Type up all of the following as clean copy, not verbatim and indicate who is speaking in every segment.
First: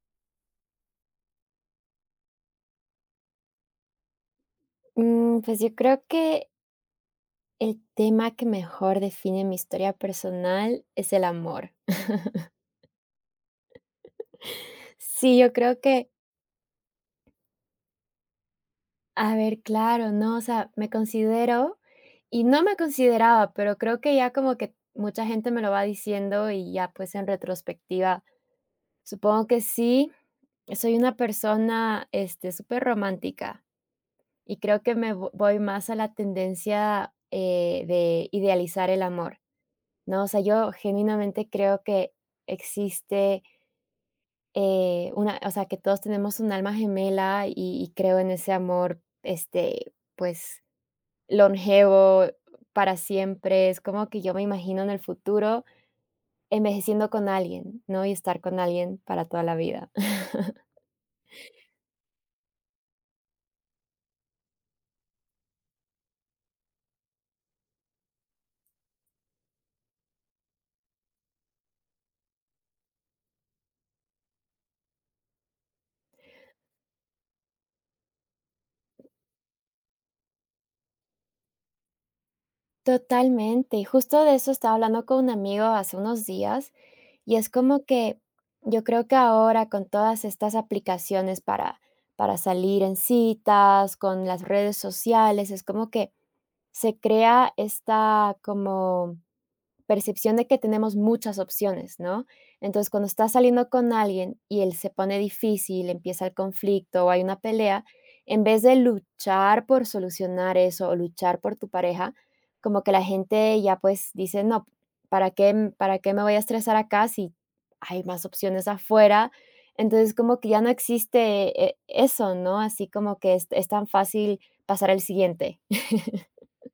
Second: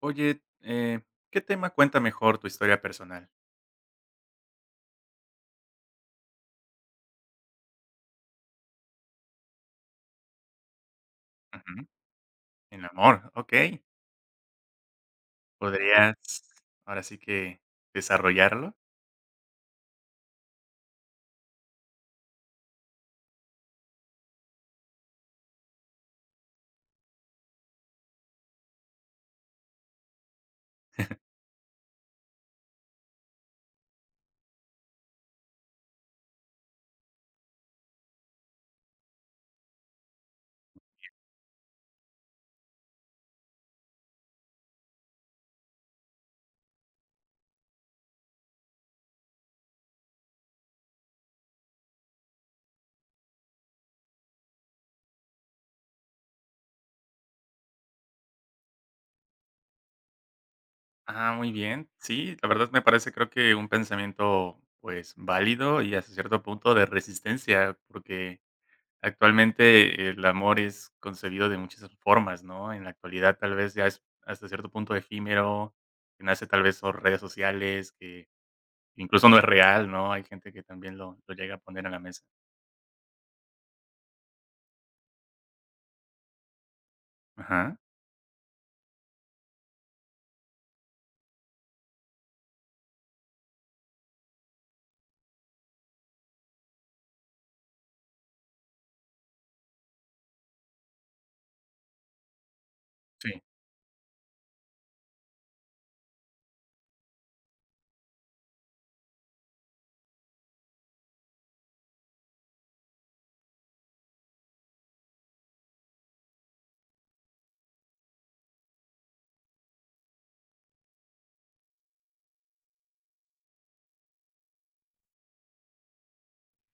Speaker 1: Oye, ¿qué tema cuenta mejor tu historia personal?
Speaker 2: Pues yo creo que el tema que mejor define mi historia personal es el amor.
Speaker 1: Ujú, el amor, ¿ok?
Speaker 2: Sí, yo creo que
Speaker 1: ¿Podrías ahora sí que desarrollarlo?
Speaker 2: a ver, claro, ¿no? O sea, me considero y no me consideraba, pero creo que ya como que mucha gente me lo va diciendo y ya pues en retrospectiva, supongo que sí, soy una persona, este, súper romántica y creo que me vo voy más a la tendencia, de idealizar el amor. ¿No? O sea, yo genuinamente creo que existe una, o sea, que todos tenemos un alma gemela y creo en ese amor, este, pues, longevo para siempre. Es como que yo me imagino en el futuro envejeciendo con alguien, ¿no? Y estar con alguien para toda la vida.
Speaker 1: Ah, muy bien. Sí, la verdad me parece creo que un pensamiento, pues, válido y hasta cierto punto de resistencia, porque actualmente el amor es concebido de muchas formas, ¿no? En la actualidad tal vez ya es hasta cierto punto efímero, que nace tal vez por redes sociales, que incluso no es real, ¿no? Hay gente que también lo llega a poner en la mesa.
Speaker 2: Totalmente. Y justo de eso estaba hablando con un amigo hace unos días, y es
Speaker 1: Ajá,
Speaker 2: como que yo creo que ahora con todas estas aplicaciones para salir en citas, con las redes sociales, es como que se crea esta como percepción de que tenemos muchas opciones, ¿no? Entonces, cuando estás
Speaker 1: sí.
Speaker 2: saliendo con alguien y él se pone difícil, empieza el conflicto o hay una pelea, en vez de luchar por solucionar eso o luchar por tu pareja, como que la gente ya pues dice, no, para qué me voy a estresar acá si hay más opciones afuera? Entonces, como que ya no existe eso, ¿no? Así como que es tan fácil pasar al siguiente.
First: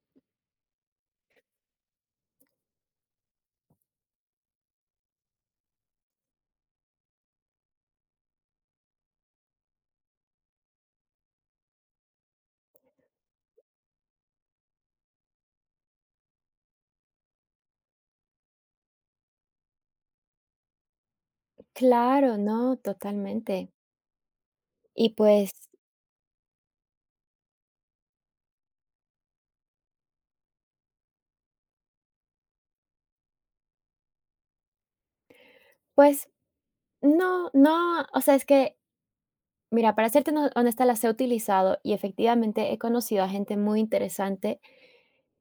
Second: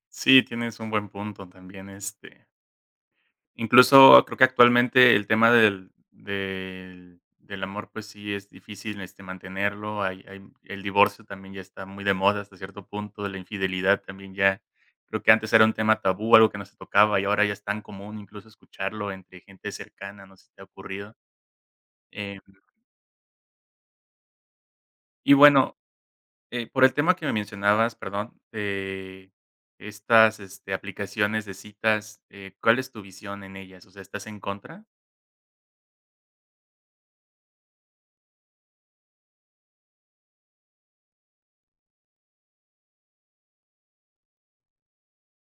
Speaker 1: Sí, tienes un buen punto también, este, incluso creo que actualmente el tema del amor, pues sí es difícil, este, mantenerlo, hay el divorcio también ya está muy de moda hasta cierto punto, la infidelidad también ya creo que antes era un tema tabú, algo que no se tocaba, y ahora ya es tan común incluso escucharlo entre gente cercana, no sé si te ha ocurrido.
Speaker 2: Claro,
Speaker 1: eh,
Speaker 2: no, totalmente. Y
Speaker 1: y
Speaker 2: pues,
Speaker 1: bueno Eh, por el tema que me mencionabas, perdón, de estas, este, aplicaciones de citas, ¿cuál es tu visión en ellas? O sea, ¿estás en contra?
Speaker 2: pues no, no, o sea, es que, mira, para serte no honesta, las he utilizado y efectivamente he conocido a gente muy interesante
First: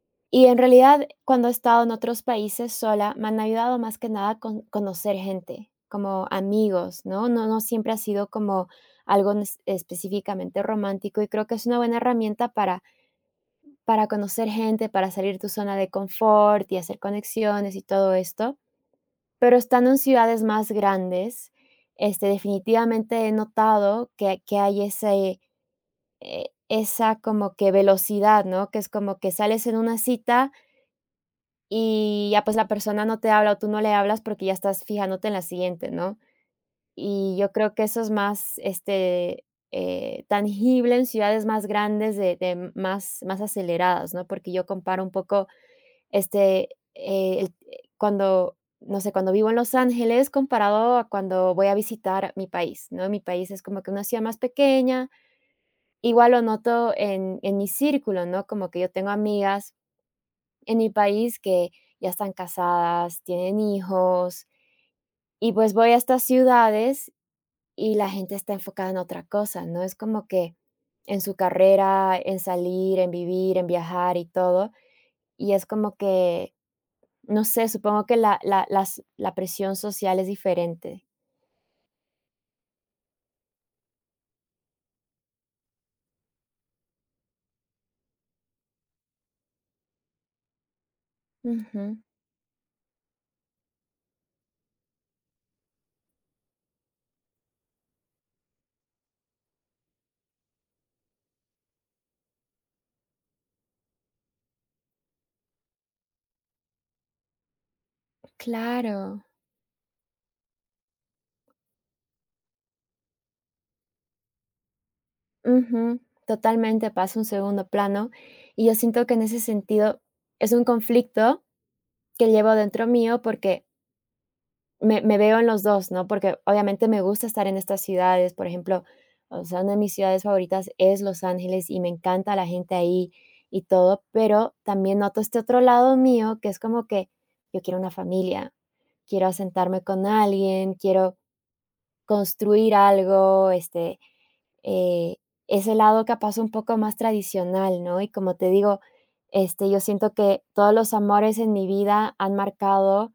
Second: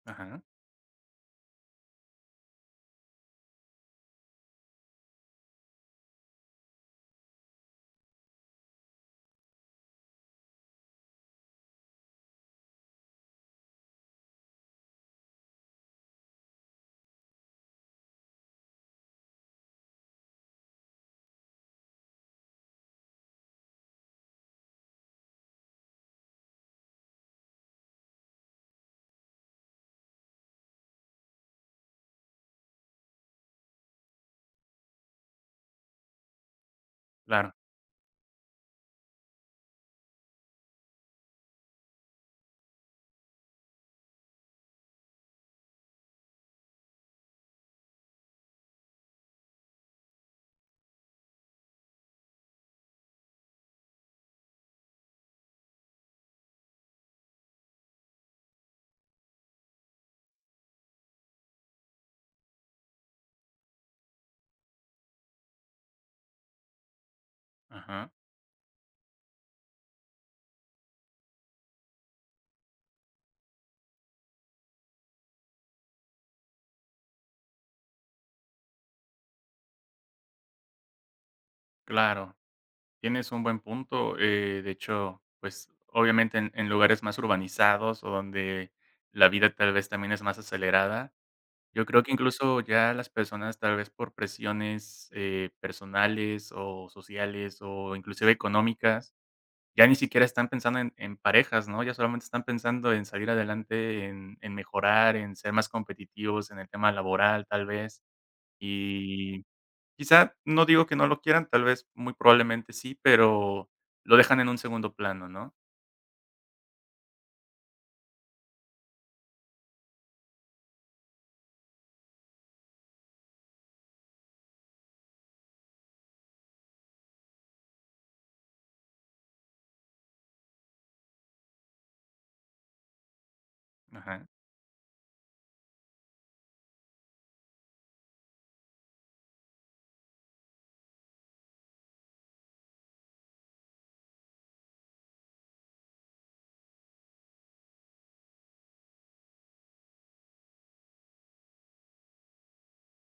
Speaker 1: Ajá,
Speaker 2: y en realidad cuando he estado en otros países sola, me han ayudado más que nada con conocer gente, como amigos, ¿no? No siempre ha sido como algo nes específicamente romántico y creo que es una buena herramienta para conocer gente, para salir de tu zona de confort y hacer conexiones y todo esto. Pero estando en ciudades más grandes, este, definitivamente he notado que hay ese, esa como que velocidad, ¿no? Que es como que sales en una cita y ya, pues, la persona no te habla o tú no le hablas porque ya estás fijándote en la siguiente, ¿no? Y yo
Speaker 1: claro,
Speaker 2: creo que eso es más, este, tangible en ciudades más grandes de más aceleradas, ¿no? Porque yo comparo un poco este, el cuando, no sé, cuando vivo en Los Ángeles comparado a cuando voy a visitar mi país, ¿no? Mi país es como que una ciudad más pequeña, igual lo noto en mi círculo, ¿no? Como que yo tengo amigas en mi país que ya están casadas, tienen hijos, y pues voy a estas ciudades y la
Speaker 1: ajá,
Speaker 2: gente está enfocada en otra cosa, ¿no? Es como que en su carrera, en salir, en vivir, en viajar y todo, y es como que no sé, supongo que la presión social es diferente.
Speaker 1: claro. Tienes un buen punto. De hecho, pues obviamente en lugares más urbanizados o donde la vida tal vez también es más acelerada, yo
Speaker 2: Ujú,
Speaker 1: creo que incluso ya las personas tal vez por presiones personales o sociales o inclusive económicas, ya ni siquiera están pensando en parejas, ¿no? Ya solamente están pensando en salir adelante, en mejorar, en ser más competitivos en el tema laboral, tal vez.
Speaker 2: claro.
Speaker 1: Y quizá, no digo que no lo quieran, tal vez, muy probablemente sí, pero lo dejan en un segundo plano, ¿no?
Speaker 2: Ujú, totalmente pasa un segundo plano, y yo siento que en ese sentido es un conflicto que llevo dentro mío porque Me veo en los dos, ¿no? Porque obviamente me gusta estar en estas ciudades, por ejemplo, o sea, una de mis ciudades favoritas es Los Ángeles y me encanta la gente ahí y todo,
Speaker 1: Ajá.
Speaker 2: pero también noto este otro lado mío que es como que yo quiero una familia, quiero asentarme con alguien, quiero construir algo, este, eh, ese lado capaz un poco más tradicional, ¿no? Y como te digo, este, yo siento que todos los amores en mi vida han marcado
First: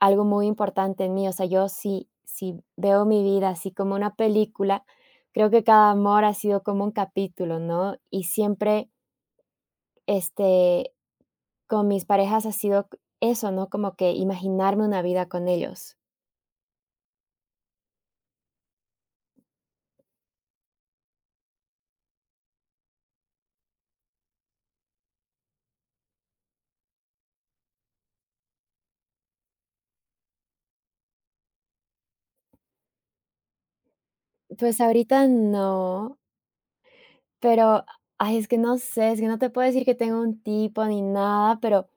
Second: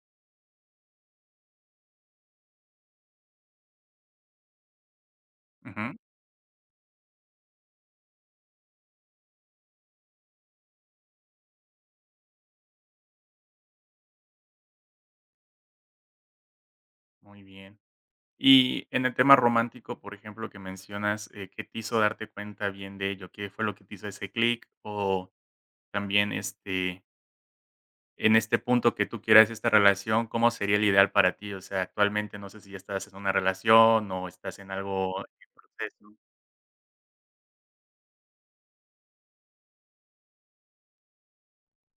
Speaker 2: algo muy importante en mí, o sea, yo sí veo mi vida así como una película, creo que
Speaker 1: Ujú.
Speaker 2: cada amor ha sido como un capítulo, ¿no? Y siempre, este, con mis parejas ha sido eso, ¿no? Como que imaginarme una vida con ellos.
Speaker 1: Muy bien. Y en el tema romántico, por ejemplo, que mencionas, ¿qué te hizo darte cuenta bien de ello? ¿Qué fue lo que te hizo ese clic? O también, este, en este punto que tú quieras esta relación, ¿cómo sería el ideal para ti? O sea, actualmente no sé si ya estás en una relación o estás en
Speaker 2: Pues
Speaker 1: algo
Speaker 2: ahorita
Speaker 1: en proceso.
Speaker 2: no, pero, ay, es que no sé, es que no te puedo decir que tengo un tipo ni nada, pero,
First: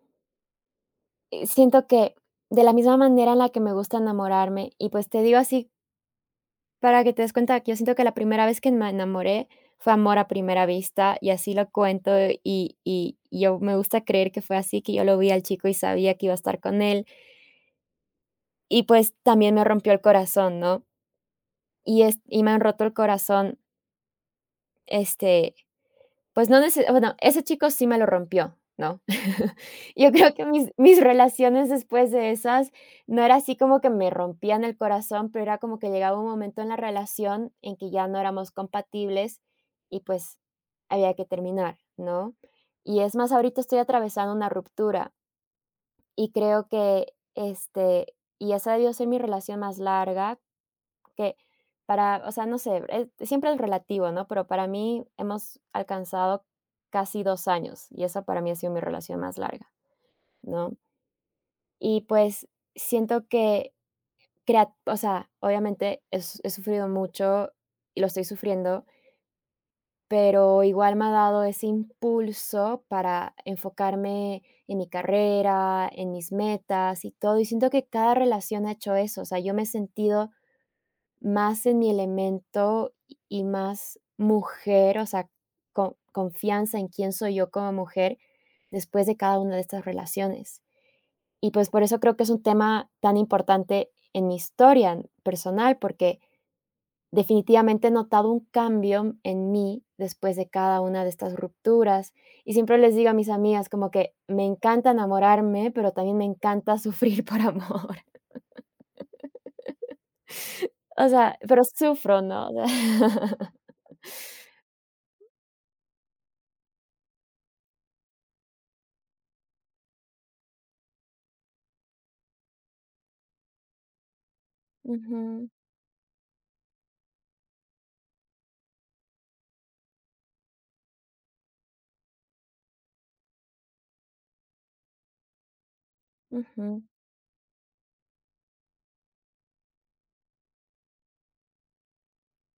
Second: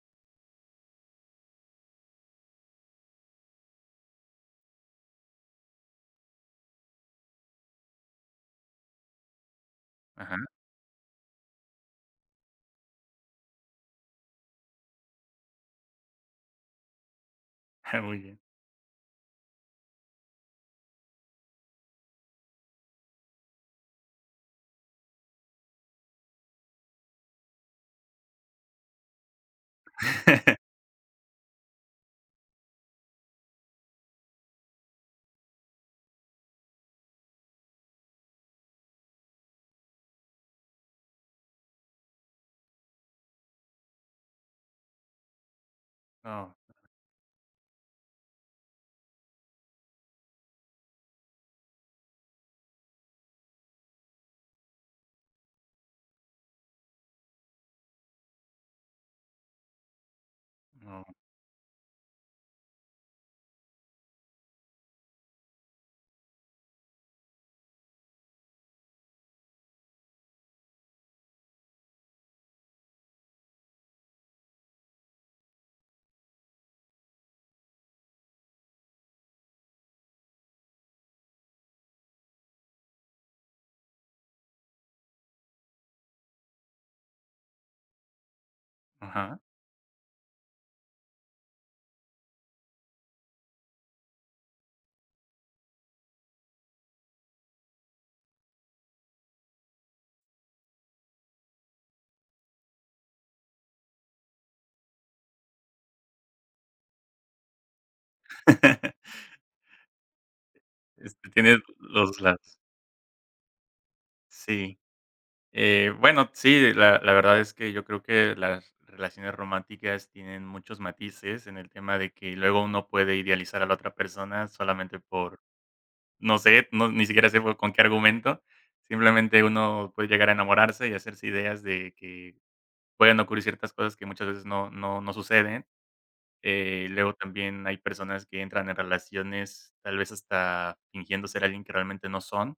Speaker 2: siento que de la misma manera en la que me gusta enamorarme, y pues te digo así, para que te des cuenta que yo siento que la primera vez que me enamoré fue amor a
Speaker 1: Ajá.
Speaker 2: primera vista y así lo cuento y yo me gusta creer que fue así, que yo lo vi al chico y sabía que iba a estar con él
Speaker 1: Muy bien.
Speaker 2: y, pues, también me rompió el corazón, ¿no? Y es y me han roto el corazón, este, pues no neces bueno, ese chico sí me lo rompió, ¿no? Yo creo que mis mis relaciones después de esas, no era así como que me rompían el corazón, pero era como que llegaba un momento en la relación en que ya no éramos compatibles y, pues, había que terminar, ¿no? Y es más, ahorita estoy atravesando una ruptura y
Speaker 1: No,
Speaker 2: creo que, este, y esa debió ser mi relación más larga que para, o sea, no sé, siempre es relativo, ¿no? Pero para mí hemos alcanzado casi 2 años y eso para mí ha sido mi relación más larga, ¿no?
Speaker 1: no,
Speaker 2: Y pues siento que, o sea, obviamente he sufrido mucho y lo estoy sufriendo, pero igual me ha dado ese impulso para enfocarme en mi carrera, en mis metas y todo. Y siento que cada relación ha hecho eso, o sea, yo me he sentido más en mi elemento y más mujer, o sea, co confianza en quién soy yo como mujer después de cada
Speaker 1: ajá.
Speaker 2: una de estas relaciones. Y, pues, por eso creo que es un tema tan importante en mi historia personal, porque definitivamente he notado un cambio en mí después de cada una de estas rupturas. Y siempre les digo a mis amigas como que me encanta enamorarme, pero también me encanta sufrir por amor. O
Speaker 1: Este,
Speaker 2: sea,
Speaker 1: tienes
Speaker 2: pero sufro,
Speaker 1: los
Speaker 2: ¿no?
Speaker 1: lados. Sí. Bueno, sí, la verdad es que yo creo que las relaciones románticas tienen muchos matices en el tema de que luego uno puede idealizar a la otra persona solamente por...
Speaker 2: Ujú,
Speaker 1: No sé, no, ni siquiera sé con qué argumento. Simplemente uno puede llegar a enamorarse y hacerse ideas de que pueden ocurrir ciertas cosas que muchas veces no, no, no suceden.
Speaker 2: ujú.
Speaker 1: Luego también hay personas que entran en relaciones tal vez hasta fingiendo ser alguien que realmente no son,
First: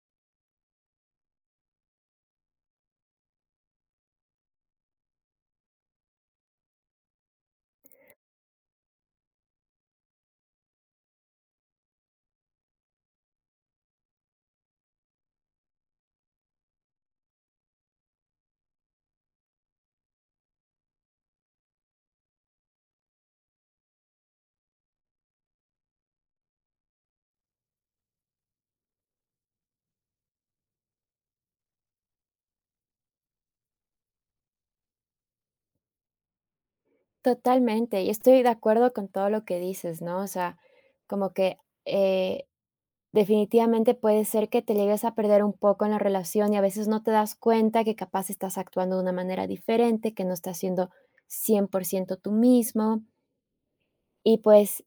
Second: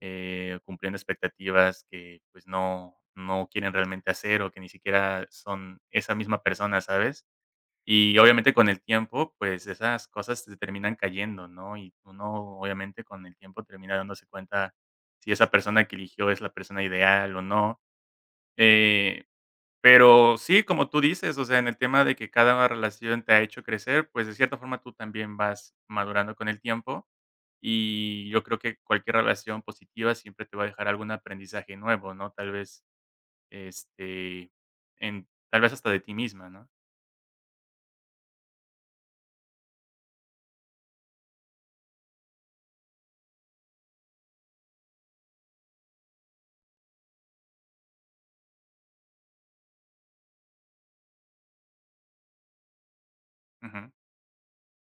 Speaker 1: cumpliendo expectativas que pues no, no quieren realmente hacer o que ni siquiera son esa misma persona, ¿sabes? Y obviamente con el tiempo, pues esas cosas se terminan cayendo, ¿no? Y uno obviamente con el tiempo termina dándose cuenta si esa persona que eligió es la persona ideal o no. Eh, pero sí, como tú dices, o sea, en el tema de que cada relación te ha hecho crecer, pues de cierta forma tú también vas madurando con el tiempo y yo creo que cualquier relación positiva siempre te va a dejar algún aprendizaje nuevo, ¿no? Tal vez, este, en, tal vez hasta de ti misma, ¿no?
Speaker 2: Totalmente, y estoy de acuerdo con todo lo que dices, ¿no? O sea, como que, eh, definitivamente puede ser que te llegues a perder un poco en la relación y a veces no te das cuenta que capaz estás actuando de una manera diferente, que no estás siendo 100% tú mismo.
Speaker 1: Ujú,
Speaker 2: Y pues,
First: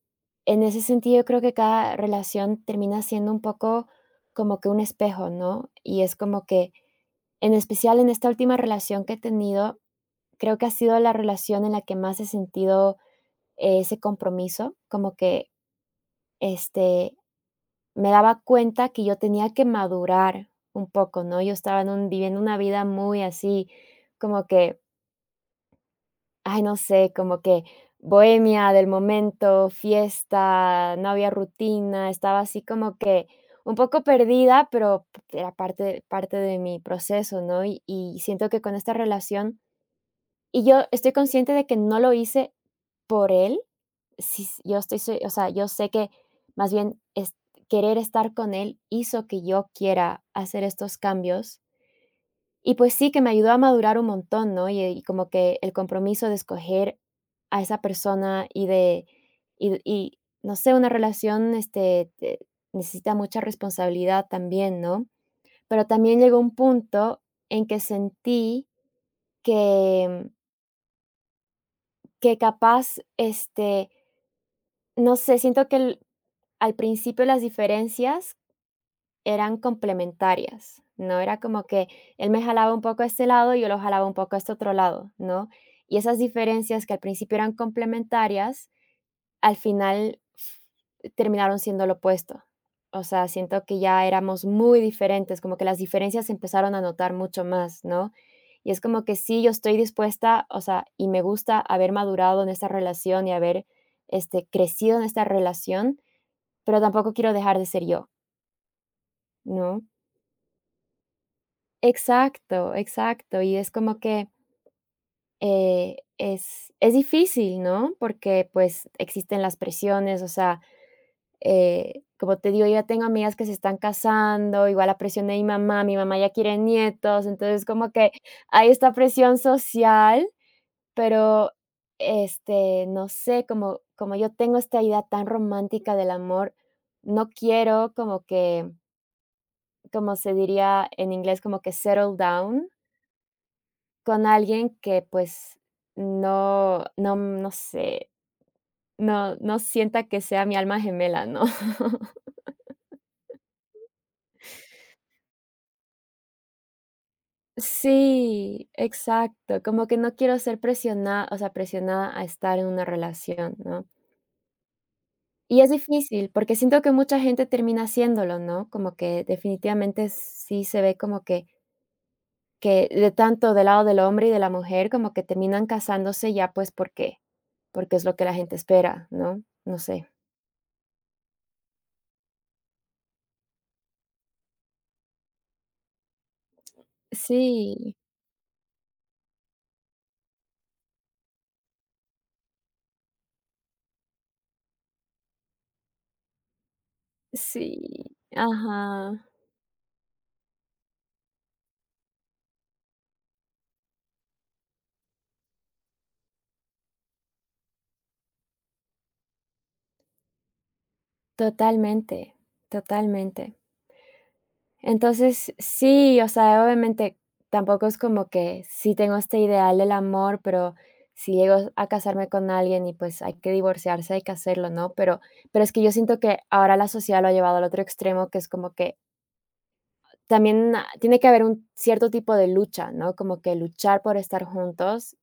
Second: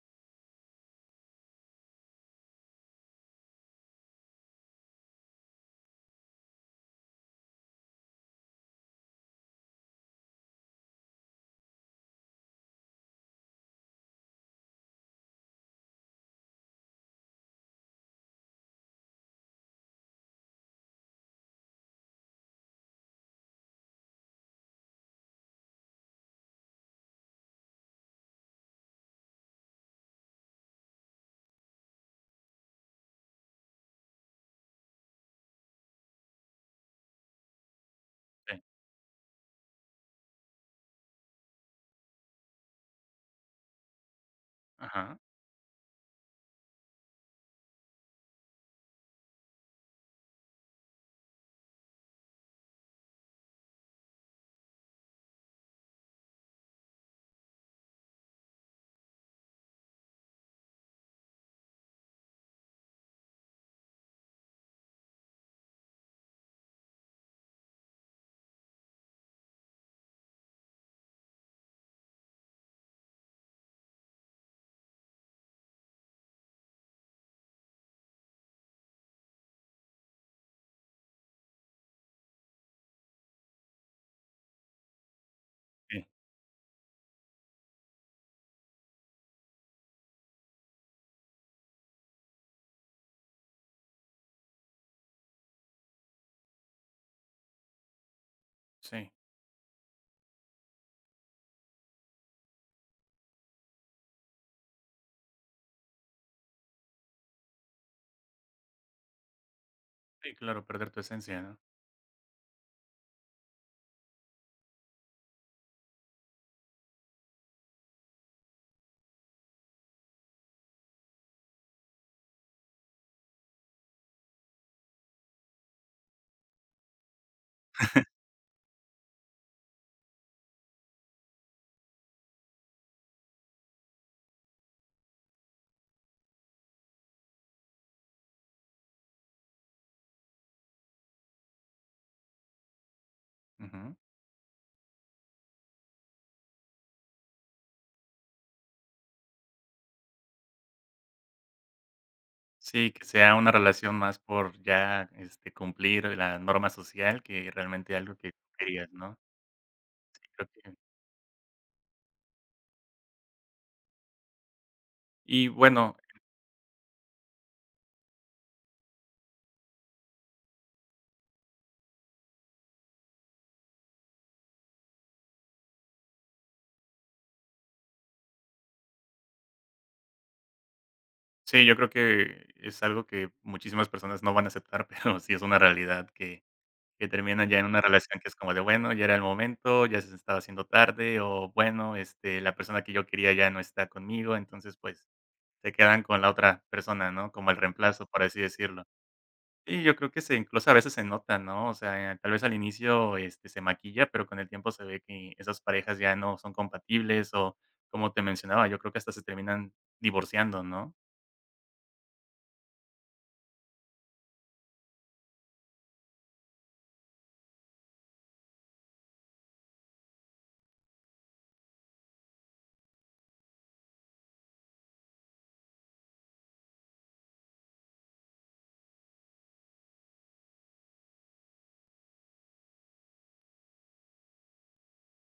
Speaker 2: en ese sentido, yo creo que cada relación termina siendo un poco como que un espejo, ¿no? Y es como que, en especial en esta última relación que he tenido, creo que ha sido la relación en la que más he sentido ese compromiso, como que, este, me daba cuenta que yo tenía que madurar un poco, ¿no? Yo estaba en un viviendo una vida muy así, como que, ay, no sé, como que bohemia del momento, fiesta, no había rutina, estaba así como que un poco perdida, pero era parte de mi proceso, ¿no? Y siento que
Speaker 1: sí,
Speaker 2: con esta relación y yo estoy consciente de que no lo hice por él, sí, yo estoy,
Speaker 1: ajá,
Speaker 2: o sea, yo sé que más bien es, querer estar con él hizo que yo quiera hacer estos cambios. Y pues sí, que me ayudó a madurar un montón, ¿no? Y como que el compromiso de escoger a esa persona y no sé, una relación este, necesita mucha responsabilidad también, ¿no? Pero también llegó un punto en que sentí que, que capaz, este, no sé, siento que al principio las diferencias eran complementarias, ¿no? Era como que él me jalaba un poco a este lado y yo lo jalaba un poco a este otro lado, ¿no? Y
Speaker 1: sí,
Speaker 2: esas diferencias que al principio eran complementarias, al final terminaron siendo lo opuesto. O sea, siento que ya éramos muy diferentes, como que las diferencias se empezaron a notar mucho más, ¿no? Y es como
Speaker 1: sí.
Speaker 2: que sí, yo estoy dispuesta, o sea, y me gusta haber madurado en esta relación y haber este, crecido en esta relación, pero tampoco quiero dejar de ser yo, ¿no?
Speaker 1: Sí, claro, perder tu esencia, ¿no?
Speaker 2: Exacto, exacto. Y es como que es difícil, ¿no? Porque pues existen las presiones, o sea, como te digo, yo ya tengo amigas que se están casando, igual la presión de mi mamá ya quiere nietos, entonces como que hay esta presión social, pero este, no sé, como yo tengo esta idea tan romántica del amor, no quiero como que como se diría en inglés, como que settle down
Speaker 1: Ujú.
Speaker 2: con alguien que, pues, no sé, no no sienta que sea mi alma gemela, ¿no?
Speaker 1: Sí, que sea una relación más por ya, este, cumplir la norma social que realmente algo que
Speaker 2: Sí,
Speaker 1: querías, ¿no?
Speaker 2: exacto, como que no
Speaker 1: Sí,
Speaker 2: quiero
Speaker 1: creo
Speaker 2: ser
Speaker 1: que
Speaker 2: presiona o sea, presionada a estar en una relación, ¿no?
Speaker 1: y
Speaker 2: Y es
Speaker 1: bueno,
Speaker 2: difícil, porque siento que mucha gente termina haciéndolo, ¿no? Como que definitivamente sí se ve como que de tanto del lado del hombre y de la mujer, como que terminan casándose ya, pues, porque porque es lo que la gente espera, ¿no? No sé.
Speaker 1: sí, yo creo que es algo que muchísimas personas no van a aceptar, pero sí es una realidad que terminan ya en una
Speaker 2: Sí,
Speaker 1: relación que es como de, bueno, ya era el momento, ya se estaba haciendo tarde o bueno, este, la persona que yo quería ya no está conmigo, entonces, pues, se quedan con la otra persona, ¿no? Como el
Speaker 2: sí,
Speaker 1: reemplazo, por así decirlo.
Speaker 2: ajá,
Speaker 1: Sí, yo creo que se incluso a veces se nota, ¿no? O sea, tal vez al inicio, este, se maquilla, pero con el tiempo se ve que esas parejas ya no son compatibles o, como te mencionaba, yo creo que hasta se terminan divorciando, ¿no?
Speaker 2: totalmente, totalmente. Entonces, sí, o sea, obviamente tampoco es como que sí tengo este ideal del amor, pero si llego a casarme con alguien y pues hay que divorciarse, hay que hacerlo, ¿no? Pero es que yo siento que ahora la sociedad lo ha llevado al otro extremo, que es como que también ah, tiene que haber un cierto tipo de lucha, ¿no? Como que luchar por estar juntos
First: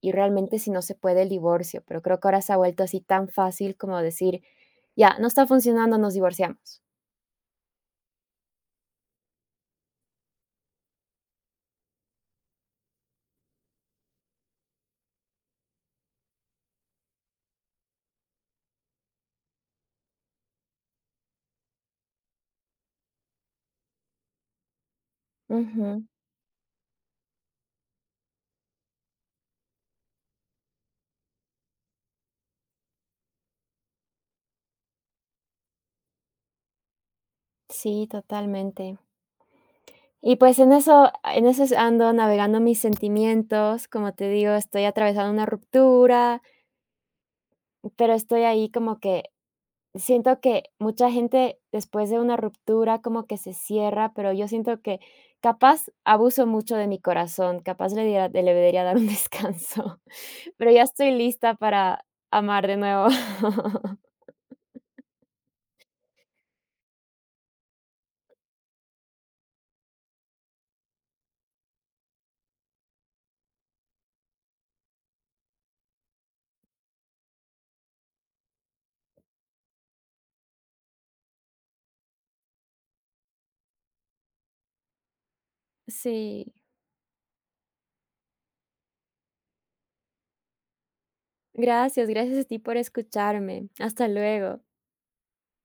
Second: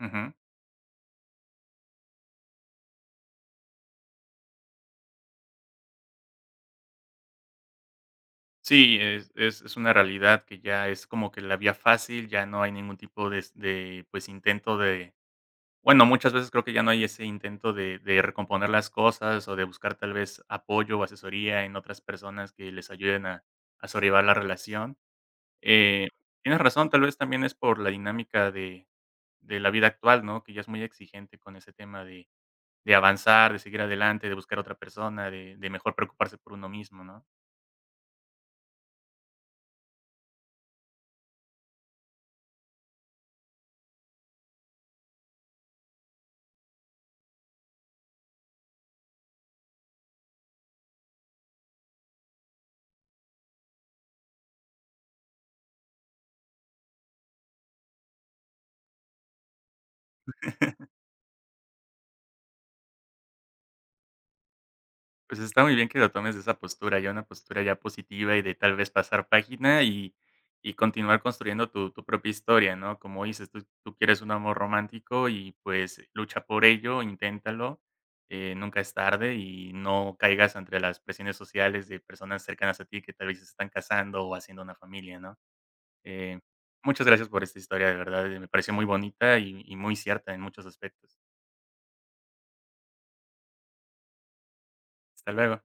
Speaker 2: y
Speaker 1: Ujú.
Speaker 2: realmente si no se puede el divorcio, pero creo que ahora se ha vuelto así tan fácil como decir, ya, no está funcionando, nos divorciamos.
Speaker 1: Sí, es una realidad que ya es como que la vía fácil, ya no hay ningún tipo de, pues, intento de... bueno, muchas veces creo que ya no hay ese intento de recomponer las cosas o de buscar tal vez apoyo o asesoría en otras personas que les ayuden a sobrellevar la relación.
Speaker 2: Ujú.
Speaker 1: Eh, tienes razón, tal vez también es por la dinámica de la vida actual, ¿no? Que ya es muy exigente con ese tema de avanzar, de seguir adelante, de buscar otra persona, de mejor preocuparse por uno mismo, ¿no?
Speaker 2: Sí, totalmente. Y pues en eso, ando navegando mis sentimientos, como te digo, estoy atravesando una ruptura, pero estoy ahí como que siento que mucha gente después de una ruptura como que se cierra, pero yo siento que capaz abuso mucho de mi corazón, capaz le debería dar un descanso, pero ya estoy lista para amar de nuevo.
Speaker 1: Pues está muy bien que lo tomes de esa postura, ya una postura ya positiva y de tal vez pasar página y continuar construyendo tu propia historia, ¿no? Como dices, tú quieres un amor romántico y pues lucha por ello, inténtalo, nunca es tarde y no caigas entre las presiones sociales de personas cercanas a ti que tal vez se están casando o haciendo una familia, ¿no? Eh,
Speaker 2: Sí,
Speaker 1: muchas gracias por esta historia, de verdad, me pareció muy bonita y muy cierta en muchos aspectos.
Speaker 2: gracias, gracias a ti por escucharme. Hasta luego.
Speaker 1: Hasta luego.